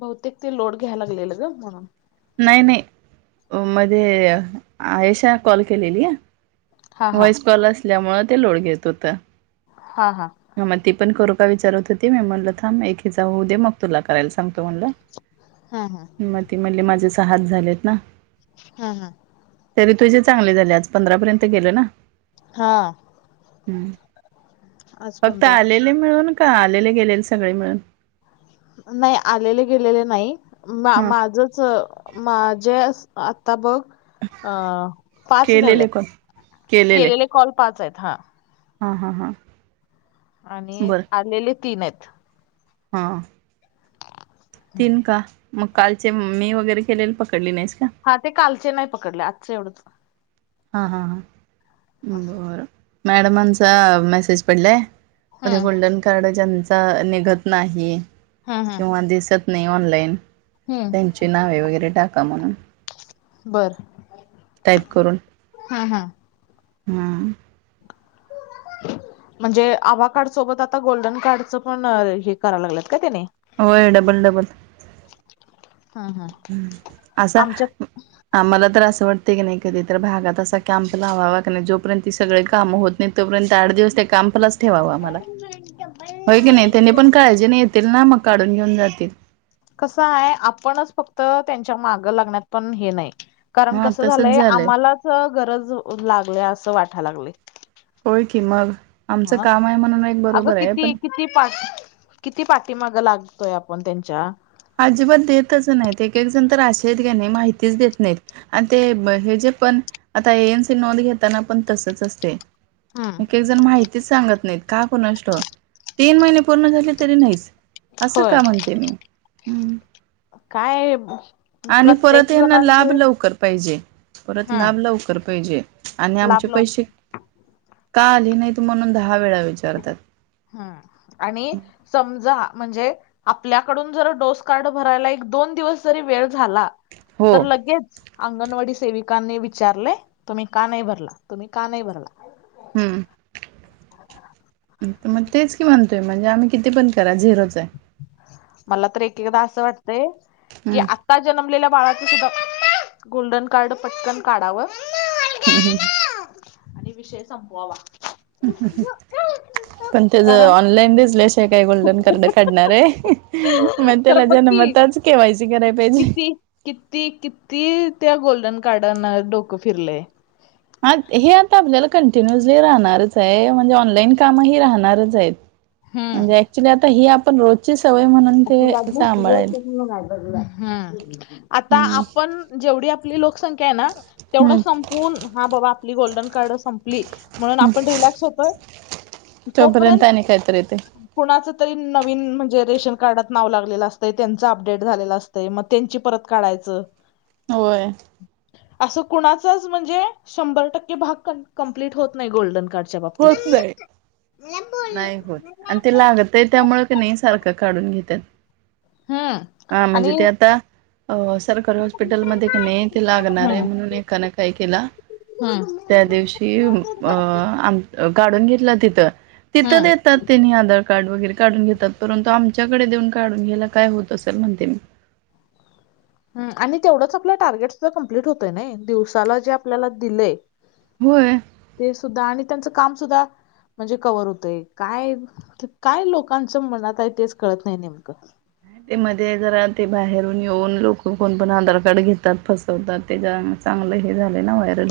बहुतेक ते लोड घ्यायला लागलेलं ग म्हणून नाही नाही मध्ये आयेशा कॉल केलेली हा हा व्हॉइस कॉल असल्यामुळे ते लोड घेत होत हा हा ह मग ती पण करू का विचारत होती मी म्हणलं थांब एके हीजा होऊ दे मग तुला करायला सांगतो हा हा म्हणलं मग ते म्हणले माझेच हात झालेत ना हा हा तरी तुझे चांगले झाले आज पंधरा पर्यंत गेल ना हा हम् आज फक्त पंधरा आलेले मिळून का आलेले गेलेले सगळे मिळून? नाही आलेले गेलेले नाही हा माझंच माझेच आता बघ. अ, पाच केलेले झाल्यात, कोण केलेले कॉल पाच आहेत, हा. हा हा हा. आणि बरं आलेले तीन आहेत. हा. तीन का? मग कालचे मी वगैरे केलेले पकडले नाहीस का? हा ते कालचे नाही पकडले, आजचं एवढंच. हा हां ह असं. बरं मॅडमांचा मेसेज पडलाय? म तें हम्म गोल्डन कार्ड ज्यांच निघत नाही हम्म हम्म किंवा दिसत नई ऑनलाईन हम्म त्यांची नावे वगैरे टाका म्हणून बर. टाईप हम् हम. हम्म. म्हणजे आभा कार्ड सोबत आता गोल्डन कार्डच पण हे करायला लागलेत का त्यानी? होय, डबल-डबल. हम्म हम्म ह्म. असा. आमच्या ह मला तर असं वाटतय की नई, कधी तर भागात असा कॅम्प लावावा क नाई, जोपर्यंत सगळे काम होत नहीं तोपर्यंत आठ दिवस त्या कॅम्पलाच ठेवावा आ मला, होय की नाही त्यांनी पण काळजी नई येतील ना, मग काढून घेऊन जातील. कसं आहे आपणच फक्त त्यांच्या मागं लागण्यात पण हे नाही. कारण हा कसं तसच झालंय आम्हालाच गरज लागलय, असं वाटायला लागलय. होय की मग आमचं काम आहे म्हणून एक अगं बरोबर आहे, किती पण किती पाठ किती पाठीमाग लागतोय आपण त्यांच्या. अजिबात देतच नाहीत, एक-एक जण तर आशे येत कि नई माहितीच देत नाहीत. आणि ते हे जे पण, आता ये यांचं नोंद घेताना पण तसच असतये. हम्म एक-एक जण माहितीच सांगत नाहीत, का कुणास ठाव, तीन महिने पूर्ण झाले तरी नाहीच, असं का? म्हणते मी. हम्म काये आणि परत यांना लाभ लवकर पाहिजे. परत हम्म लाभ लवकर पाहिजे आणि लाभ आमचे लव पैसे का आले नाहीत म्हणून दहा वेळा विचारतात. हन आणि समजा म्हणजे आपल्याकडून जर डोस कार्ड भरायला, एक-दोन दिवस जरी वेळ झाला हो. तर लगेच अंगणवाडी सेविकांनी विचारले, तुम्ही का नाही भरला? तुम्ही का नाही भरला? हम्म. मग तेच कि म्हनते त म्हणजे आम्ही किती पण करा, झिरोच आहे. मला तर एक-एकदा असं वाटतंय की हम्. आता जन्मलेल्या बाळाच सुद्धा, गोल्डन कार्ड पटकन काढाव ह ह. आणि विषय संपवावा. पण ते ज कारण ऑनलाईन दिसल्या शिवाय काय गोल्डन कार्ड काढणार आहे म तर त्याला जनमताच, केवायसी कराया पाहिजे. किती-किती त्या गोल्डन कार्डना डोकं फिरलंय. आ हे आता आपल्याला कंटिन्युअसली राहणारच आहे, म्हणजे ऑनलाईन कामही राहणारच हयेत. हम्म म्हणजे ऍक्च्युली आता ही आपण रोजची सवय म्हणून आपुला ते झोप [unintelligible] सांभाळेल म्हणून बघलं, हा आता हम्म आपण जेवढी आपली लोकसंख्या आहे ना? तेवढं हम्म संपून हा बाबा आपली गोल्डन कार्ड संपली, म्हणून हम्म आपण रिलॅक्स होतोय. तोपर्यंत अनिक कायतरी येतंय. कुणाच तरी नवीन म्हणजे रेशन कार्डात नाव लागलेलं असत त्यांच अपडेट झालेलं असत मग त्यांची परत काढायच. होय असं कुणाचच म्हणजे शंभर टक्के भाग कंप्लीट होत नाही गोल्डन कार्ड होत नाही नाही होत आणि ते लागत. ते त्यामुं क नाही सारखं काढून घेतात हम्म हा म्हणजे आणि ते आता अ सरकारी हॉस्पिटलमध्येध्ये का नाही ते लागणार आहे हम्म म्हणून एका नाही काय केला. हम्म त्या दिवशी अ आम काढून घेतला तिथं हम्म तिथंेत. ात त्यांनी आधार कार्ड वगैरे काढून घेतात परंतु आमच्याकडे देऊन काढून घ्यायला काय होत असेल म्हणते मी ह आणि तेवढंच आपलं टार्गेट सुद्धा कम्प्लीट होतय ना दिवसाला जे आपल्याला दिलेय. होय ते सुद्धा आणि त्यांचं काम सुद्धा म्हणजे कवर होतय काय काय लोकांचं मनात आहे तेच कळत नाही नेमकं ते मध्ये जरा ते बाहेरून येऊन लोक कोण पण आधार कार्ड घेतात फसवतात ते जा चांगलं हे झालंय ना व्हायरल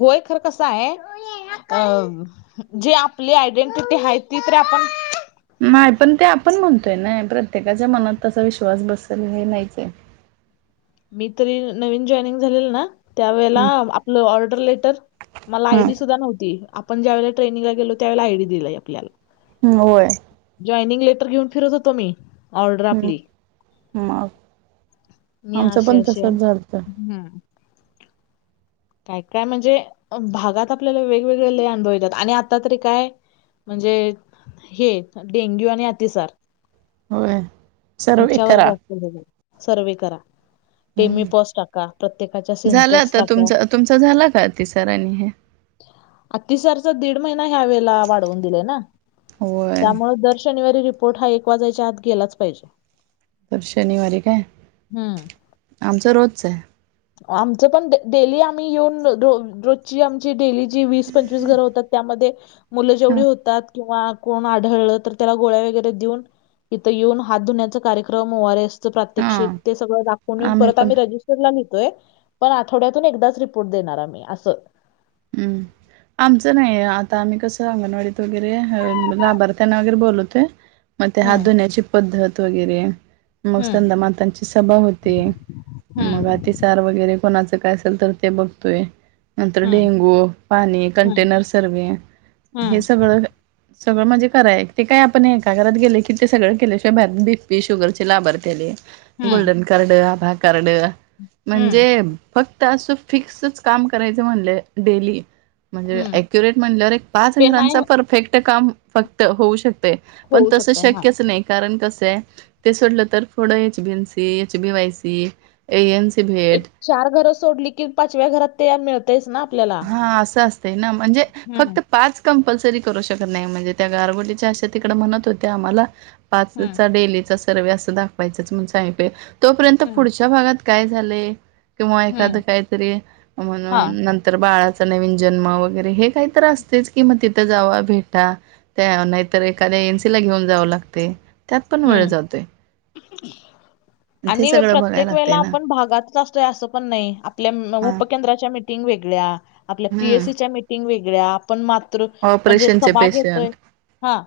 गोय खर कस आहे. अ जी आपली आयडेंटिटी आहे ती तर आपण नाही पण ते आपण म्हणतोय ना प्रत्येकाच्या मनात तसा विश्वास बसेल हे नाहीच आहे. मी तरी नवीन जॉईनिंग झालेल ना त्या वेळेला हम्म आपलं ऑर्डर लेटर मला हम्म आयडी सुद्धा नव्हती. आपण ज्या वळेला ट्रेनंगला गेलो त्यावेळे आय डी दिलाय आपल्याला ह् होय. जॉईनिंग लेटर घेऊन फिरत होतो मी ऑर्डर हम्म आपली मग मी आमचं असे पण असे तसच झारत हम्म काय काय म्हणजे भागात आपल्याला वेगवेगळे ल अनभतात आणि आता तरी काय? म्हणजे हे डेंग्यू आणि अतिसार होय सर्वे ह्याच्यावर करा जास्त हो सर्वे करा. हम्म टेमीपॉस टाका प्रत्येकाच्या झालं सिनटेक्स आता टाका. तुमचं तुमचा झाला का अतिसार आणि हे अतिसारचा दीड महिना ह्या वेळे वाढवून दिलाय ना होय त्यामु दर शनिवारी पोठ हा एक वाजायच्या आत गेलाच पाहिजे. तर शनिवारी काय हम्म आमचं रोजच आहे. आमचं पण डेली आम्ही येऊन रोजची आमची डेली ज वीस पंचवीस घर होतात त्यामध्ये मुलं जेवढी हां होतात किंवा कोण आढळलं तर त्याला गोळ्या वगैरे देऊन. इथं येऊन हात धुण्याचा कार्यक्रम ओर एस प्रात्यक्षिक हां ते सगळ दावूनऊन परत आम्ही रजिस्टरला लो. पण आठवड्यातून एकदाच रिपोर्ट देणार आम्ही असं. हम्म आमचं नाही आता आम्ही कसं अंगणवाडीत वगैरे लाभार्थ्यांना वगैरे बोलतो. मग ते हात हम्म धण्याची पद्धत वगैरे मग हम्म संंदमातांची सभा होते मग आ हम्म ार वगैरे कोणाच काय असेल तर ते बघतोय नंतर हम्म डेंगू हम्म के हं, स सगळं म्हणजे कर आहे ते काय आपण एका घरात गेले की ते सगळे केले शोभ्यात बीपी शुगर चे लाभारथले. हं, गोल्डन कार्ड आधार कार्ड हं, म्हणजे फक्त असं फिक्सच काम करायचं म्हणले डेली म्हणजे हं. अक्युरेट म्हणल्यावर एक पाच ते नाही घरांचा परफेक्ट काम फक्त होऊ शकत. पण होऊ तस शकतंय. हां. शक्यच नाही. कारण कस आहे ते सोडलं तर पुडं HB N C HB Y C A N C एक भेट. चार घरं सोडली कि पाचव्या घरात ते मिळतेस ना आपल्याला. हा असं असतं ना म्हणजे फक्त हं, पाच. कंपल्सरी करू शकत नाही. म्हणजे त्या गारबटलीच्या अशा तिकड म्हणत होते आम्हाला हं, पाचचा डेलीचा सर्व अस दाखवायचाच म सांगितलय तोपर्यंत हं, पुढ त्या भागात काय झालय किंवा एखाद हं. काहीतरी म्हणून हां, नंतर तर बाळाचा नवीन जन्म वगैरे हे काहीत असतेच कि मग तिथं जावा भेटा. त्या नाहीतर एाद्या एनसी ला घेऊन जावं लागते. हं. [unintelligible] [inaudible] ते आणि सगळं बघायला प्रत्येक लागतंय वेळेला ना आपण भागातच असतोय असं पण नाही आपल्या हा उपकेंद्राच्या मीटिंग वेगळ्या, आपल्या हम्म पीएससी च्या मीटिंग वेगळ्या. पण मातृ म्हणजे ऑपरेशनचे सभा घेतोय पेशंट हा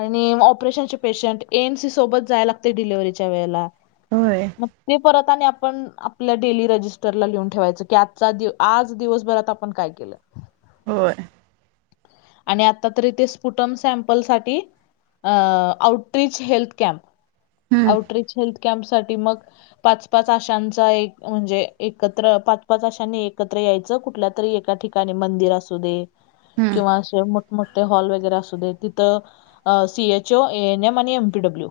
आणि ऑपरेशन पेशंट, एमसी सोबत जाय लागते डिलवर्हरीच्या वेळेला. होय मग ते परत आणि आपण आपल्या डेली रजिस्टरला लिहून ठेवायच की आज आज दिवसभरात आपण काय केलं. होय. आणि आता तरी ते स्पुटम सॅम्पल साठी आउटरीच हेल्थ कॅम्प. हम्म आउटरीच हेल्थ कॅम्प साठी मग पाच पाच आशांचा एक म्हणजे एकत्र पाच पाच आशांनी एकत्र यायचं कुठल्या तरी एका ठिकाणी मंदिर असू दे, हम्म असं मोठ मोठे हॉल वगैरे असू दे तिथ सीएचओ एनएम आणि एमपीडब्ल्यू.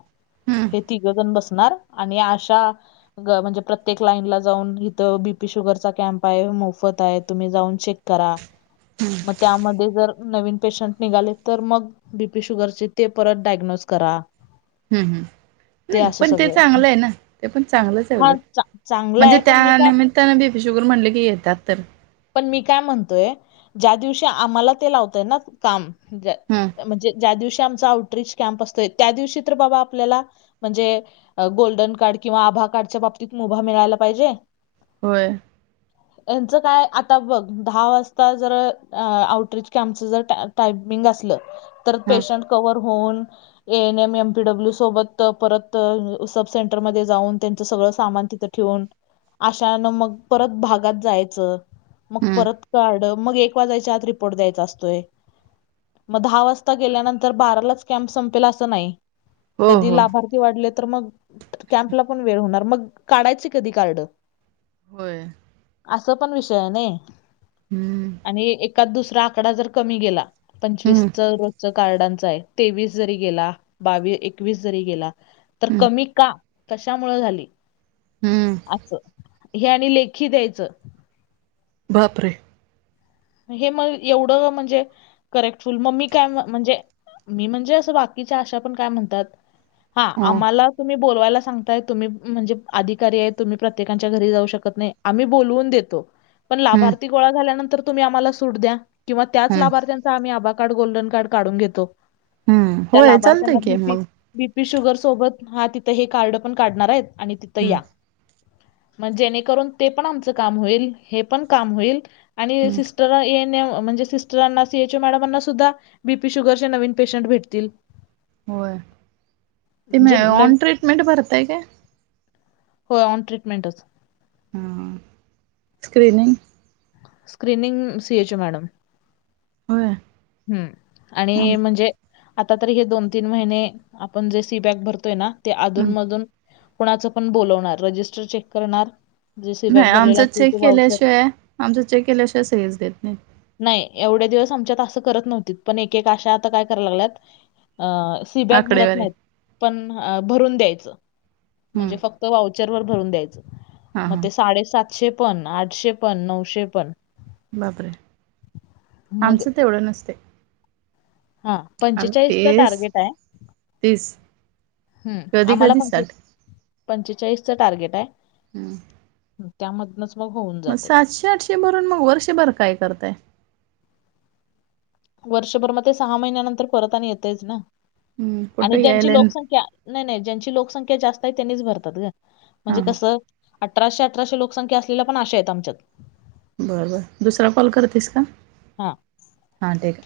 हम्म, हे तिघजण बसणार आणि अशा म्हणजे प्रत्येक लाईन ला जाऊन इथं बीपी शुगर चा कॅम्प आहे. मोफत आहे तुम्ही जाऊन शेक करा हम्म, मग त्यामध्ये जर नवीन पेशंट निघाले तर मग बीपी शुगरचे ते परत डायग्नोज करा. हम् ह असं पण ते सगळं चांगलं आहे ना ते पण चांगलंच आहे हा उलट. चा- चांगलं म्हणजे आहे पण मी त्या काय निमित्तानें बीपी शुगर म्हणले की येतात तर. पण मी काय म्हणतोय ज्या दिवशी आम्हाला ते लावतय ना काम. हम्. ज्या- म्हणजे ज्या दिवशी आमचा आउटरीच कॅम्प असतोय, त्या दिवशी तर बाबा आपल्याला म्हणजे गोल्डन कार्ड किंवा आभा कार्डच्या बाबतीत मुभा मिळायला पाहिजे. होय. यांचं काय आता बघ दहा वाजता जर आउटरीच आमच जर टायपिंग असलं, तर हा पेशंट क्हवर होऊन. A N M M PW सोबत परत सब सेंटरमध्ये जाऊन त्यांच सगळं सामान तिथ ठेून अशाानं मग परत भागात जायचं. मग हम्म परत काढ मग एक वाजाच्या आत रिपोर्ट द्यायचा. मग दहा वाजता गेल्यानंतर बारालाच कॅमप संपेला असं नाही. हो कधी हो लाभार वाढले तर मग कॅम्पला पण वेळ होणार मग काढायचे कधी कारड. होय. असं पण विषय आहे नइ हम्म आणि एकाद दुसरा आकडा जर कमी गेला पंचवीस हम्म रज कार्डांच आहे तेवीस जरी गेला बावीस एकवीस जरी गेला तर हम्म कमी का कशामुळ झाली. हम्म असं हे आणि लेखी द्यायचं. बापरे! हे मग एवढं म्हणजे करेक्टफुल मग म काय म्हणजे मी म्हणजे असं बाकीच्या आशा पण काय म्हणतात. हा हो आम्हाला तुम्ही बोलवायला सांगताय तुम्ही म्हणजे अधिकारी आहे तुम्ही प्रत्येकांच्या घरी जाऊ शकत नाही. आम्ही बोलवून देतो. पण हम्म लाभार्थी गोळा झाल्यानंतर तुम्ही आम्हाला सूट द्या किंवा त्याच हम्म लाभारथ तर आम्ही आभा कार्ड गोल्डन कार्ड काढून घेतो हम्म त्या होय लाभार्थ्यांना चालतंय की बी पी मग बी पी शुगर सोबत हा तिथं हे कार्ड पण काढणार आहेत आणि तिथं हम्म या. मग जेणेकरून ते पण आमचं काम होईल हे पण काम होईल आणि हम्म सिस्टर ए म्हणजे सिस्टरांना सी एच ओ मॅडमांना सुद्धा बीपी शुगरचे नवीन पेशंट भेटतील. होय ते मे म्हणजे न ऑन ट्रीटमेंट भरताय का? होय ऑन ट्रीटमेंच. हम्म screening screening C H O madam होय. हम्म आणि हम्म म्हणजे आता तर हे दोन तीन महिने आपण जे सी बॅक भरतोय ना ते हम्म अधून मधून कुणाचं पण बोलावणार रजिस्टर चेक करणार जे सी बॅग नाही भरलेला आमचा असेल चेक ते वाउचर केल्याशिवाय आमच चेक केल्याशिवाय सहीच देत नाही. नाही एवढे दिवस आमच्यात असं करत नव्हती पण एक एक अशा आता काय कराय लागल्यात अ सी बॅक भरत आकडेवारी नाही पण भरून द्यायच हं, म्हणजे फक्त वाव चर वर भरून द्यायच हां, मग हां. ते साडेसातशे पण आठशे पण नऊशे पण बापरे आहे मग आमचं ते तेवढं नसतय. हा पंचेचाळीस टार्गेट आहे ह आम्हाला कधी-कधी पं पंचेचाळीसचं टार्गेट आय. हम्म त्यामधनच होऊन मग जाते सातशे आठशे भरून मग वर्षभर काय करताय? वर्षभर मग ते सहा महिन्यानंतर परत आणि येतच ना हं, आणि कुठं ज्यांची यायला हां, लोकसंख्या नाय नाय ज्यांची लोकसंख्या जास्त आहे त्यांनीच भरतात ग म्हणजे हां. कसं अठराशे अठराशे लोकसंख्या असलेल्या पण अशा आहेत आमच्यात बरं बर दुसरा कॉल करतेस का? हा. हां, ठीक आहे.